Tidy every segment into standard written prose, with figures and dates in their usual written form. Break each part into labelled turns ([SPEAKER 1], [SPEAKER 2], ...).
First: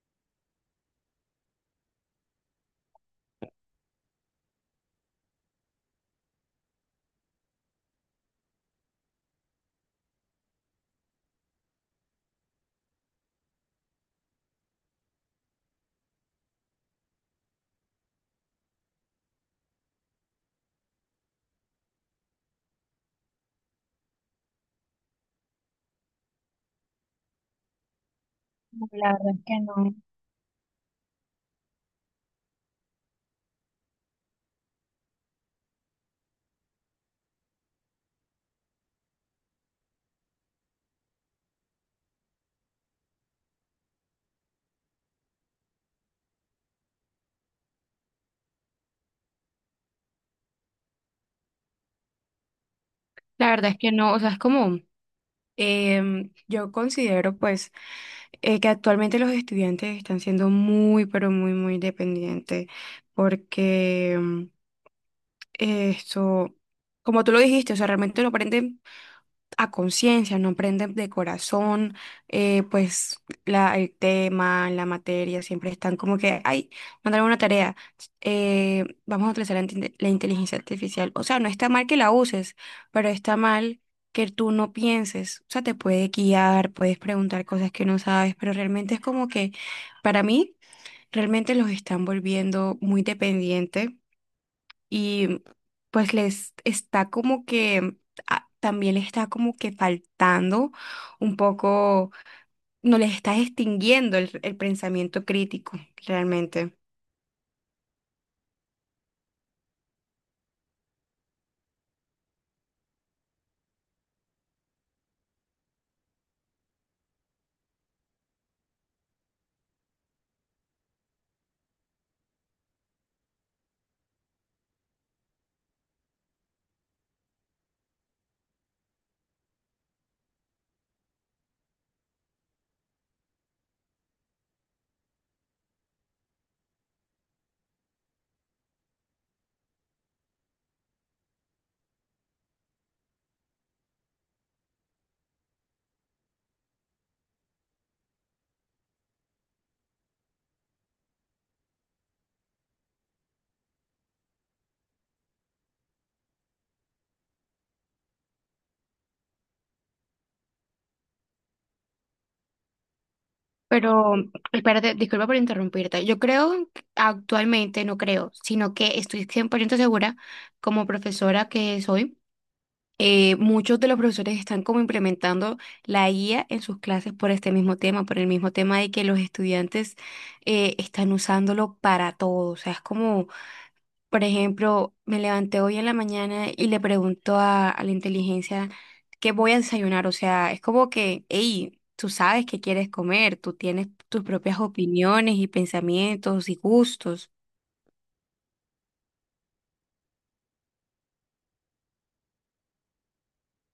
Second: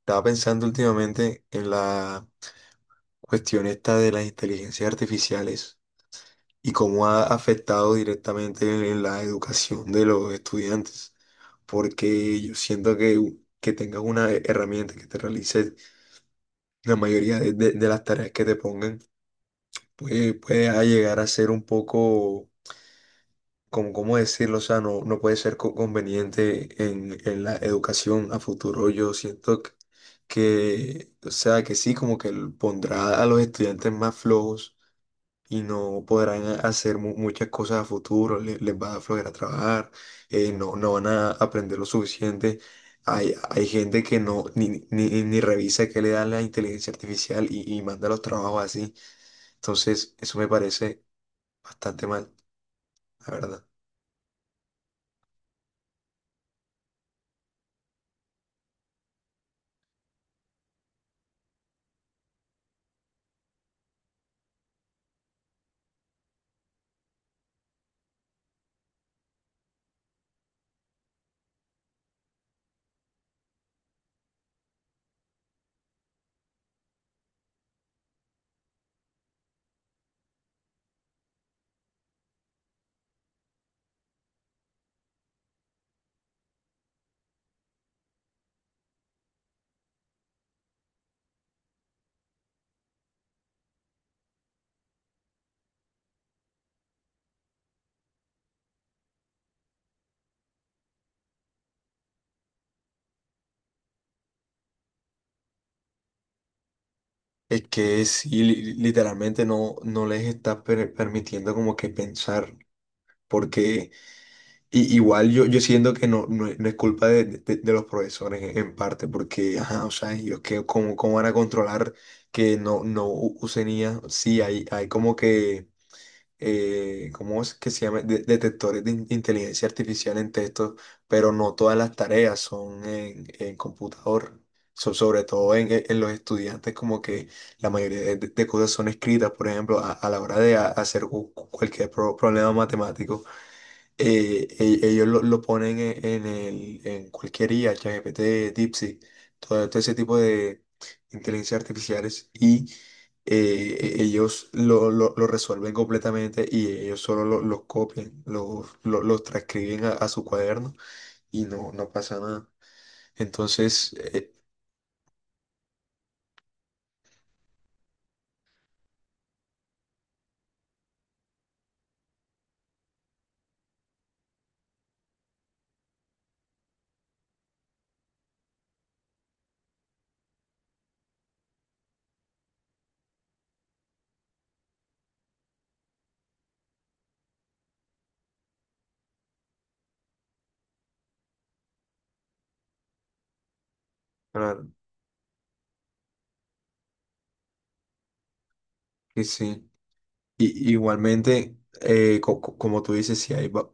[SPEAKER 1] Estaba pensando últimamente en la cuestión esta de las inteligencias artificiales y cómo ha afectado directamente en la educación de los estudiantes, porque yo siento que que tengas una herramienta que te realice la mayoría de de las tareas que te pongan, puede a llegar a ser un poco como cómo decirlo, o sea, no puede ser conveniente en la educación a futuro.
[SPEAKER 2] La
[SPEAKER 1] Yo
[SPEAKER 2] verdad es que
[SPEAKER 1] siento
[SPEAKER 2] no.
[SPEAKER 1] o sea, que sí, como que pondrá a los estudiantes más flojos y no podrán hacer muchas cosas a futuro, les va a flojera trabajar, no van a aprender lo suficiente. Hay gente que no ni revisa qué le da la inteligencia artificial y manda los trabajos así. Entonces, eso me parece bastante mal, la
[SPEAKER 2] La
[SPEAKER 1] verdad.
[SPEAKER 2] verdad es que no, o sea, es como, yo considero pues, que actualmente los estudiantes están siendo muy, pero muy, muy dependientes porque esto, como tú lo dijiste, o sea, realmente lo aprenden a conciencia, no aprenden de corazón, pues el tema, la materia, siempre están como que, ay, mandaron una tarea, vamos a utilizar la inteligencia artificial. O sea, no está mal que la uses, pero está mal que tú no pienses. O sea, te puede guiar, puedes preguntar cosas que no sabes, pero realmente es como que, para mí, realmente los están volviendo muy dependientes y pues les está como que ah, también les está como que faltando un poco, no les está extinguiendo el pensamiento crítico realmente.
[SPEAKER 1] Es que sí, literalmente no les está permitiendo como que pensar, porque igual yo siento que es no es culpa de de los profesores en parte, porque, ajá, o sea, ellos que cómo van a controlar que no usen IA, sí, hay como que ¿cómo es que se llama? Detectores de inteligencia artificial en texto, pero no todas las tareas son en computador. Sobre todo en en los estudiantes, como que la mayoría de cosas son escritas, por ejemplo, a la hora de hacer cualquier problema matemático ellos lo ponen en cualquier IA, ChatGPT, DeepSeek, todo ese tipo de inteligencias artificiales y ellos lo lo resuelven completamente y ellos solo los copian, los los transcriben a su cuaderno y no pasa nada. Entonces,
[SPEAKER 2] Pero, espérate, disculpa por interrumpirte. Yo creo, que actualmente no creo, sino que estoy 100% segura, como profesora que soy, muchos de los profesores están como implementando la IA en sus clases por este mismo tema, por el mismo tema de que los estudiantes están usándolo para todo. O sea, es como, por ejemplo, me levanté hoy en la mañana y le pregunto a la inteligencia qué voy a desayunar. O sea, es como que, hey, tú sabes qué quieres comer, tú tienes tus propias
[SPEAKER 1] claro
[SPEAKER 2] opiniones y pensamientos y gustos.
[SPEAKER 1] que sí. Y igualmente, como tú dices,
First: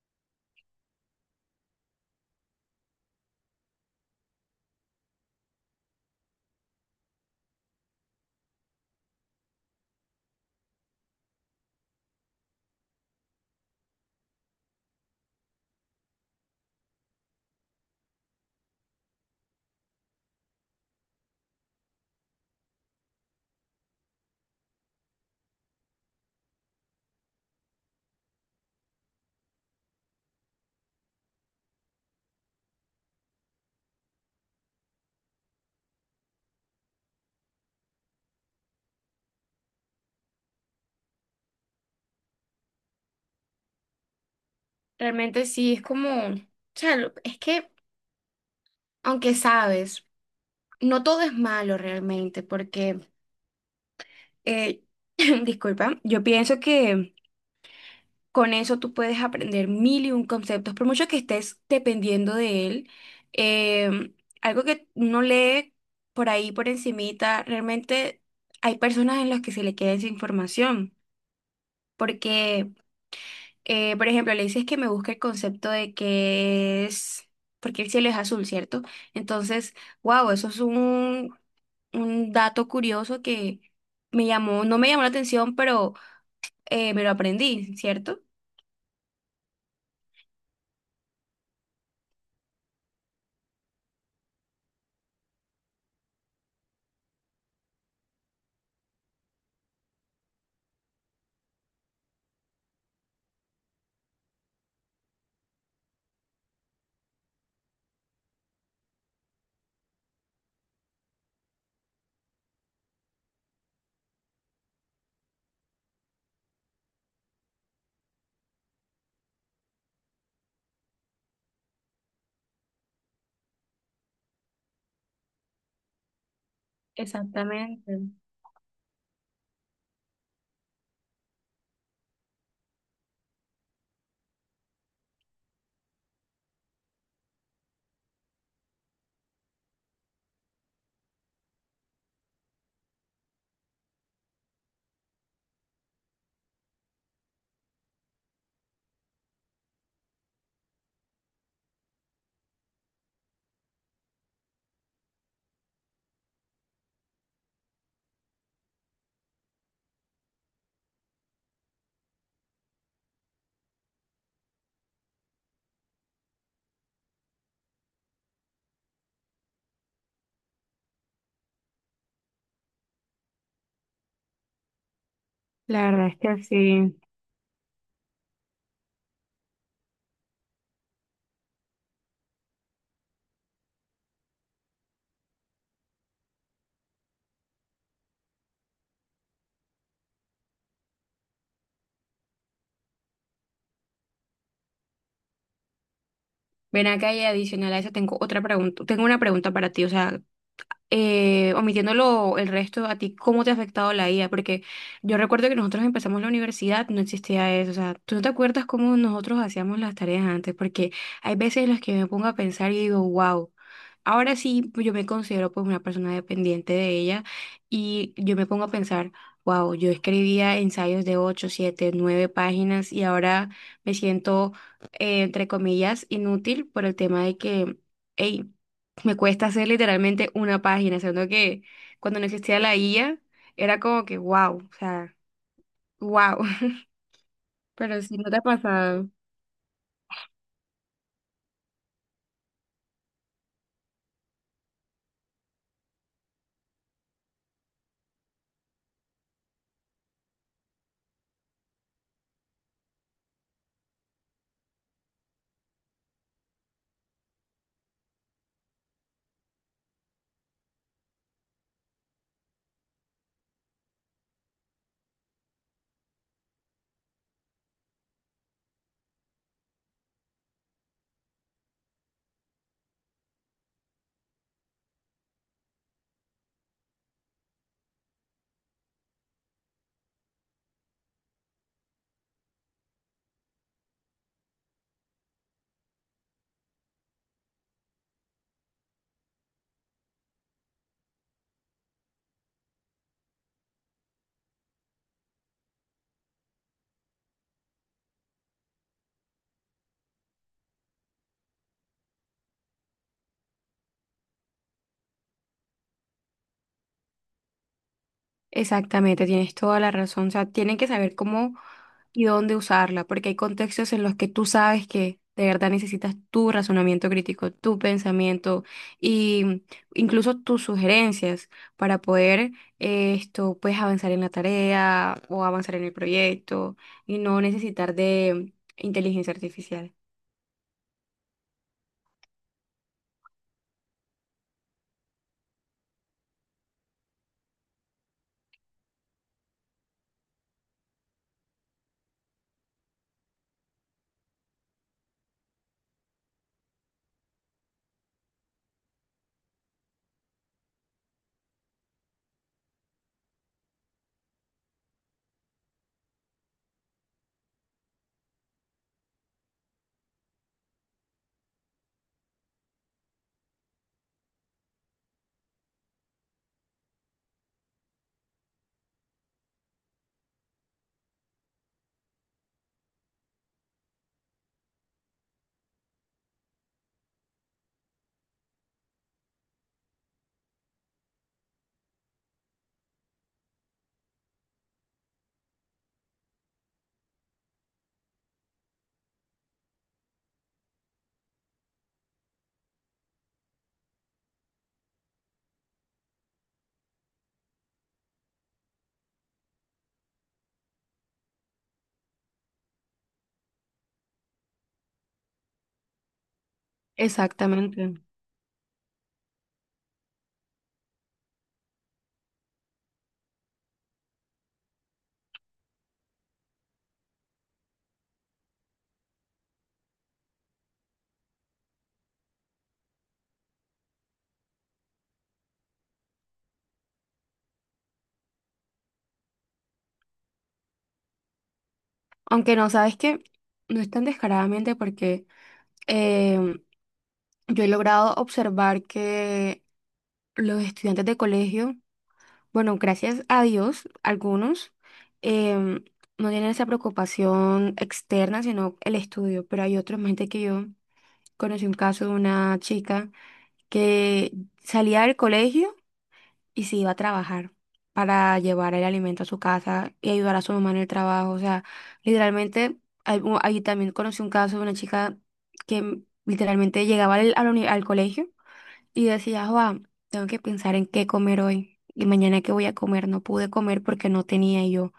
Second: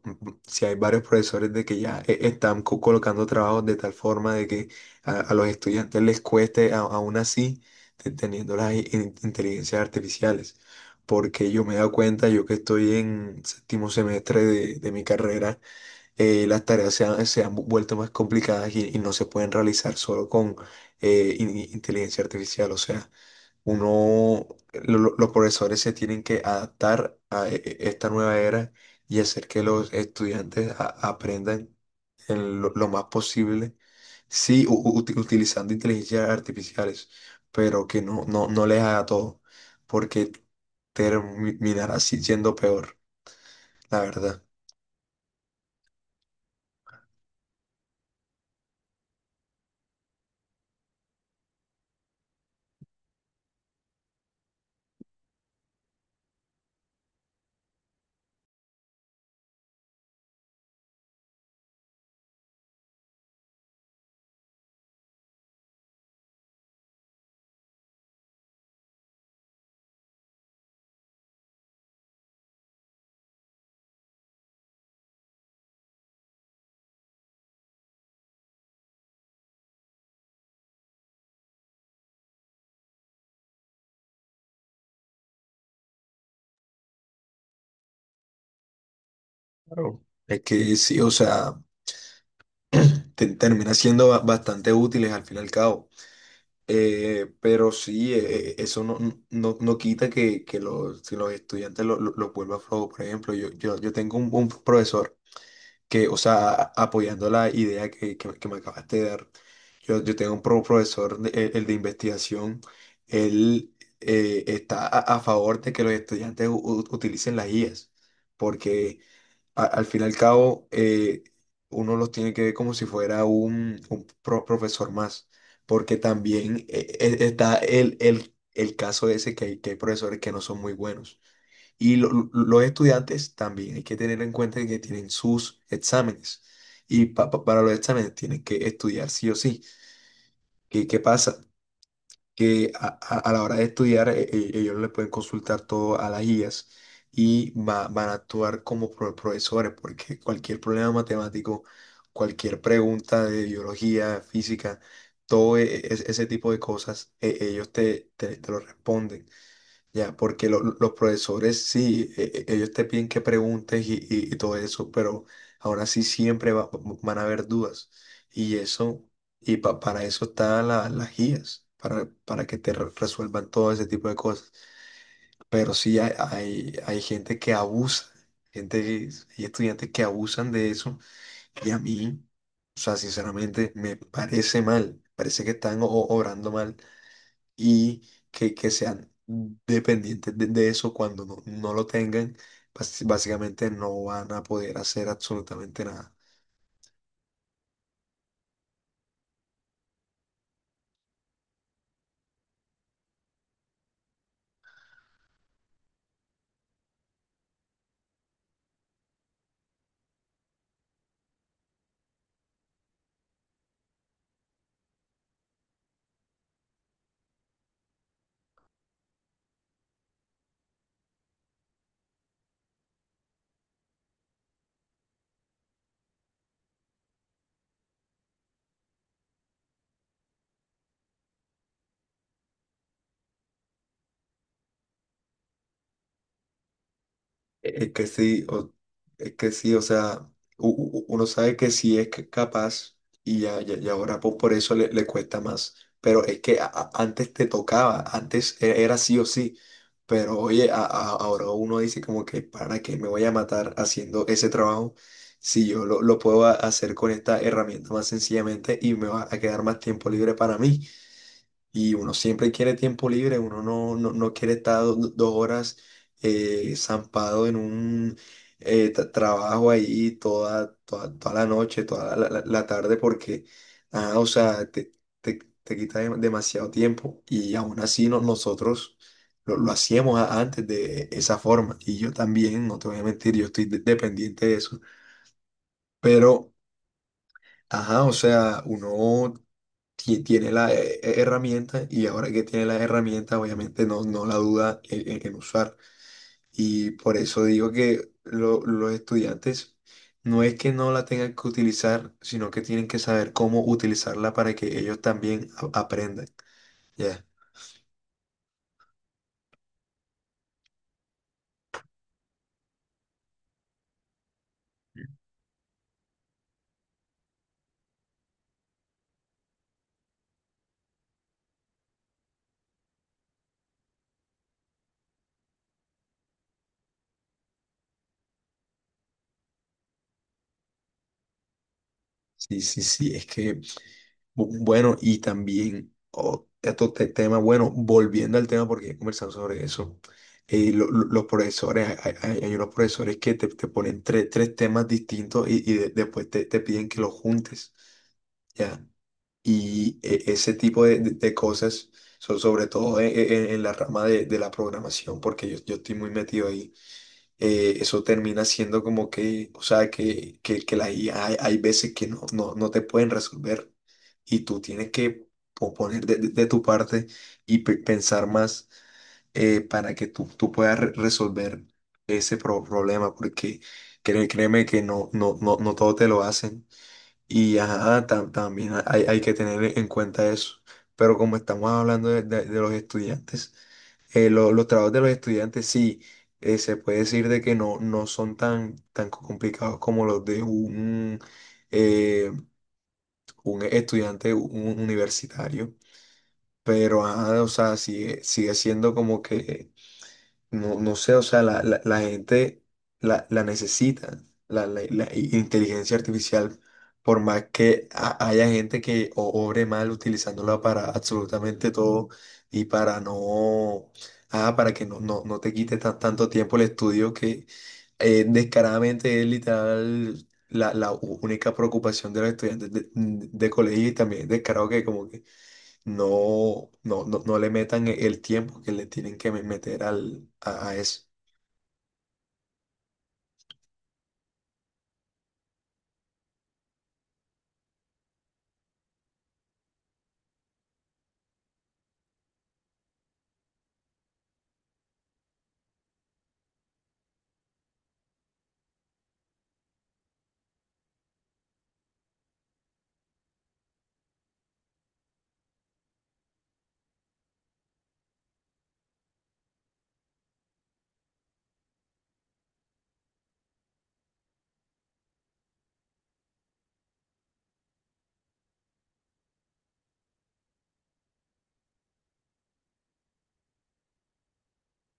[SPEAKER 1] si hay varios profesores de que ya están colocando trabajos de tal forma de que a los estudiantes les cueste, aún así, teniendo las inteligencias artificiales. Porque yo me he dado cuenta, yo que estoy en séptimo semestre de mi carrera, las tareas se han vuelto más complicadas y no se pueden realizar solo con inteligencia artificial. O sea, uno, los profesores se tienen que adaptar a esta nueva era y hacer que los estudiantes aprendan en lo más posible, sí, utilizando inteligencias artificiales, pero que no les haga todo, porque terminará así siendo peor, la verdad.
[SPEAKER 2] Realmente sí, es como, o sea, es que aunque sabes, no todo es malo realmente, porque, eh, disculpa, yo pienso que con eso tú puedes aprender mil y un conceptos, por mucho que estés dependiendo de él. eh, algo que uno lee por ahí, por encimita, realmente hay personas en las que se le queda esa información, porque por ejemplo, le dices que me busque el concepto de que es, porque el cielo es azul, ¿cierto? Entonces, wow, eso es un dato curioso que me llamó, no me llamó la atención, pero me lo aprendí, ¿cierto?
[SPEAKER 1] Claro. Es que sí, o sea, termina siendo bastante útiles al fin y al cabo. Pero sí, eso no quita que los estudiantes los vuelva flojo. Por ejemplo, yo tengo un profesor que, o sea, apoyando la idea que me acabaste de dar, yo tengo un profesor, el de investigación, él está a favor de que los estudiantes utilicen las IAs, porque al fin y al cabo, uno los tiene que ver como si fuera un profesor más, porque también está
[SPEAKER 2] Exactamente.
[SPEAKER 1] el caso ese que que hay profesores que no son muy buenos. Y los estudiantes también hay que tener en cuenta que tienen sus exámenes. Y para los exámenes tienen que estudiar sí o sí. ¿Qué pasa? Que a la hora de estudiar ellos le pueden consultar todo a las guías y van a actuar como profesores, porque cualquier problema matemático, cualquier pregunta de biología, física, todo ese tipo de cosas, ellos te lo responden. Ya, porque los profesores sí, ellos te piden que preguntes y todo eso, pero ahora sí van a haber dudas. Y eso, y para eso están las guías, para que te resuelvan todo ese tipo de cosas. Pero
[SPEAKER 2] La
[SPEAKER 1] sí
[SPEAKER 2] verdad es que sí.
[SPEAKER 1] hay gente que abusa, gente, que- hay estudiantes que abusan de eso. Y a mí, o sea, sinceramente, me parece mal, parece que están obrando mal y que sean dependientes de eso cuando no lo tengan, básicamente no van a poder hacer absolutamente nada.
[SPEAKER 2] Ven acá y adicional a eso tengo otra pregunta, tengo una pregunta para ti, o sea, omitiéndolo el resto, ¿a ti cómo te ha afectado la IA? Porque yo recuerdo que nosotros empezamos la universidad, no existía eso, o sea, tú no te acuerdas cómo nosotros hacíamos las tareas antes, porque hay veces en las que me pongo a pensar y digo, wow. Ahora sí, yo me considero pues una persona dependiente de ella y yo me pongo a pensar, wow, yo escribía ensayos de 8 7 9 páginas y ahora me siento, entre comillas, inútil por el tema de que, hey, me cuesta hacer literalmente una página, siendo que cuando no existía la IA era como que wow, o sea, wow,
[SPEAKER 1] Es
[SPEAKER 2] pero
[SPEAKER 1] que
[SPEAKER 2] si no te ha
[SPEAKER 1] sí, o,
[SPEAKER 2] pasado.
[SPEAKER 1] es que sí, o sea, uno sabe que sí es capaz y ahora por eso le cuesta más. Pero es que antes te tocaba, antes era sí o sí. Pero oye, ahora uno dice como que para qué me voy a matar haciendo ese trabajo si yo lo puedo hacer con esta herramienta más sencillamente y me va a quedar más tiempo libre para mí y uno siempre quiere tiempo libre, uno no quiere estar dos horas zampado en un trabajo ahí toda la noche, toda la tarde, porque, ah, o sea, te quita demasiado tiempo y aún así nosotros lo hacíamos antes de esa forma y yo también, no te voy a mentir, yo estoy dependiente de eso, pero, ajá, o sea, uno tiene la herramienta y ahora que tiene la herramienta, obviamente no la duda en en usar. Y por eso digo que los estudiantes no es que no la tengan que utilizar, sino que tienen que saber cómo utilizarla para que ellos también aprendan. ¿Ya?
[SPEAKER 2] Exactamente, tienes toda la razón. O sea, tienen que saber cómo y dónde usarla, porque hay contextos en los que tú sabes que de verdad necesitas tu razonamiento crítico, tu pensamiento y mm, incluso tus sugerencias para poder pues avanzar en la tarea o avanzar en el proyecto y no necesitar de inteligencia artificial.
[SPEAKER 1] Sí, sí, sí, es que, bueno, y también otro tema, bueno, volviendo al tema, porque he conversado sobre eso, los profesores, hay unos profesores que te ponen tres temas distintos después te piden que los juntes, ¿ya? Y ese tipo de cosas son sobre todo en la rama de la programación, porque yo estoy muy metido ahí eso termina siendo como que, o sea, que la IA hay veces que no te pueden resolver y tú tienes que poner de tu parte y pensar más para que tú puedas resolver ese problema, porque créeme que no todo te lo hacen y ajá, también hay que tener en cuenta eso. Pero como estamos hablando de de los estudiantes, los trabajos de los estudiantes sí, se puede decir de que no, no tan complicados como los de un eh, un estudiante universitario, pero ajá, o sea, sigue siendo como que no, no sé, o sea, la gente la necesita, la inteligencia artificial, por más que
[SPEAKER 2] Exactamente.
[SPEAKER 1] haya gente que obre mal utilizándola para absolutamente todo y para no, ah, para que no te quite tanto tiempo el estudio que descaradamente es literal la única preocupación de los estudiantes de colegio y también es descarado que como que no le metan el tiempo que le tienen que meter a eso.
[SPEAKER 2] Aunque no, sabes que no es tan descaradamente porque em, yo he logrado observar que los estudiantes de colegio, bueno, gracias a Dios, algunos em, no tienen esa preocupación externa, sino el estudio, pero hay otros, gente que yo conocí un caso de una chica que salía del colegio y se iba a trabajar para llevar el alimento a su casa y ayudar a su mamá en el trabajo, o sea, literalmente, ahí también conocí un caso de una chica que literalmente llegaba al colegio. Y decía, Juan, tengo que pensar en qué comer hoy y mañana qué voy a comer. No pude comer porque no tenía y yo,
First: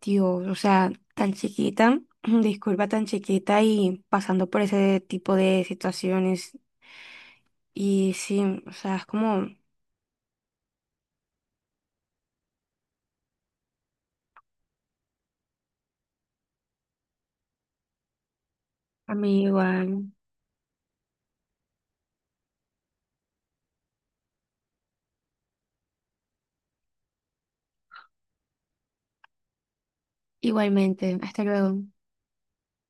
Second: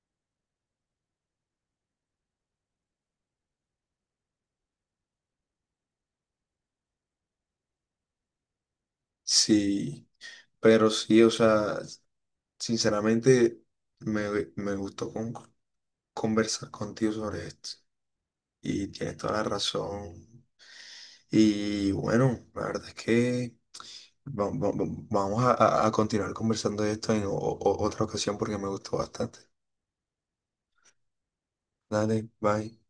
[SPEAKER 2] tío, o sea, tan chiquita, disculpa, tan chiquita y pasando por ese tipo de situaciones. Y sí, o sea, es como
[SPEAKER 1] Sí, pero sí, o sea, sinceramente me, me gustó conversar contigo sobre esto y
[SPEAKER 2] a
[SPEAKER 1] tienes toda la
[SPEAKER 2] mí igual,
[SPEAKER 1] razón. Y bueno, la verdad es que vamos a continuar conversando de esto en otra ocasión porque me gustó bastante.
[SPEAKER 2] igualmente. Hasta luego.
[SPEAKER 1] Dale, bye.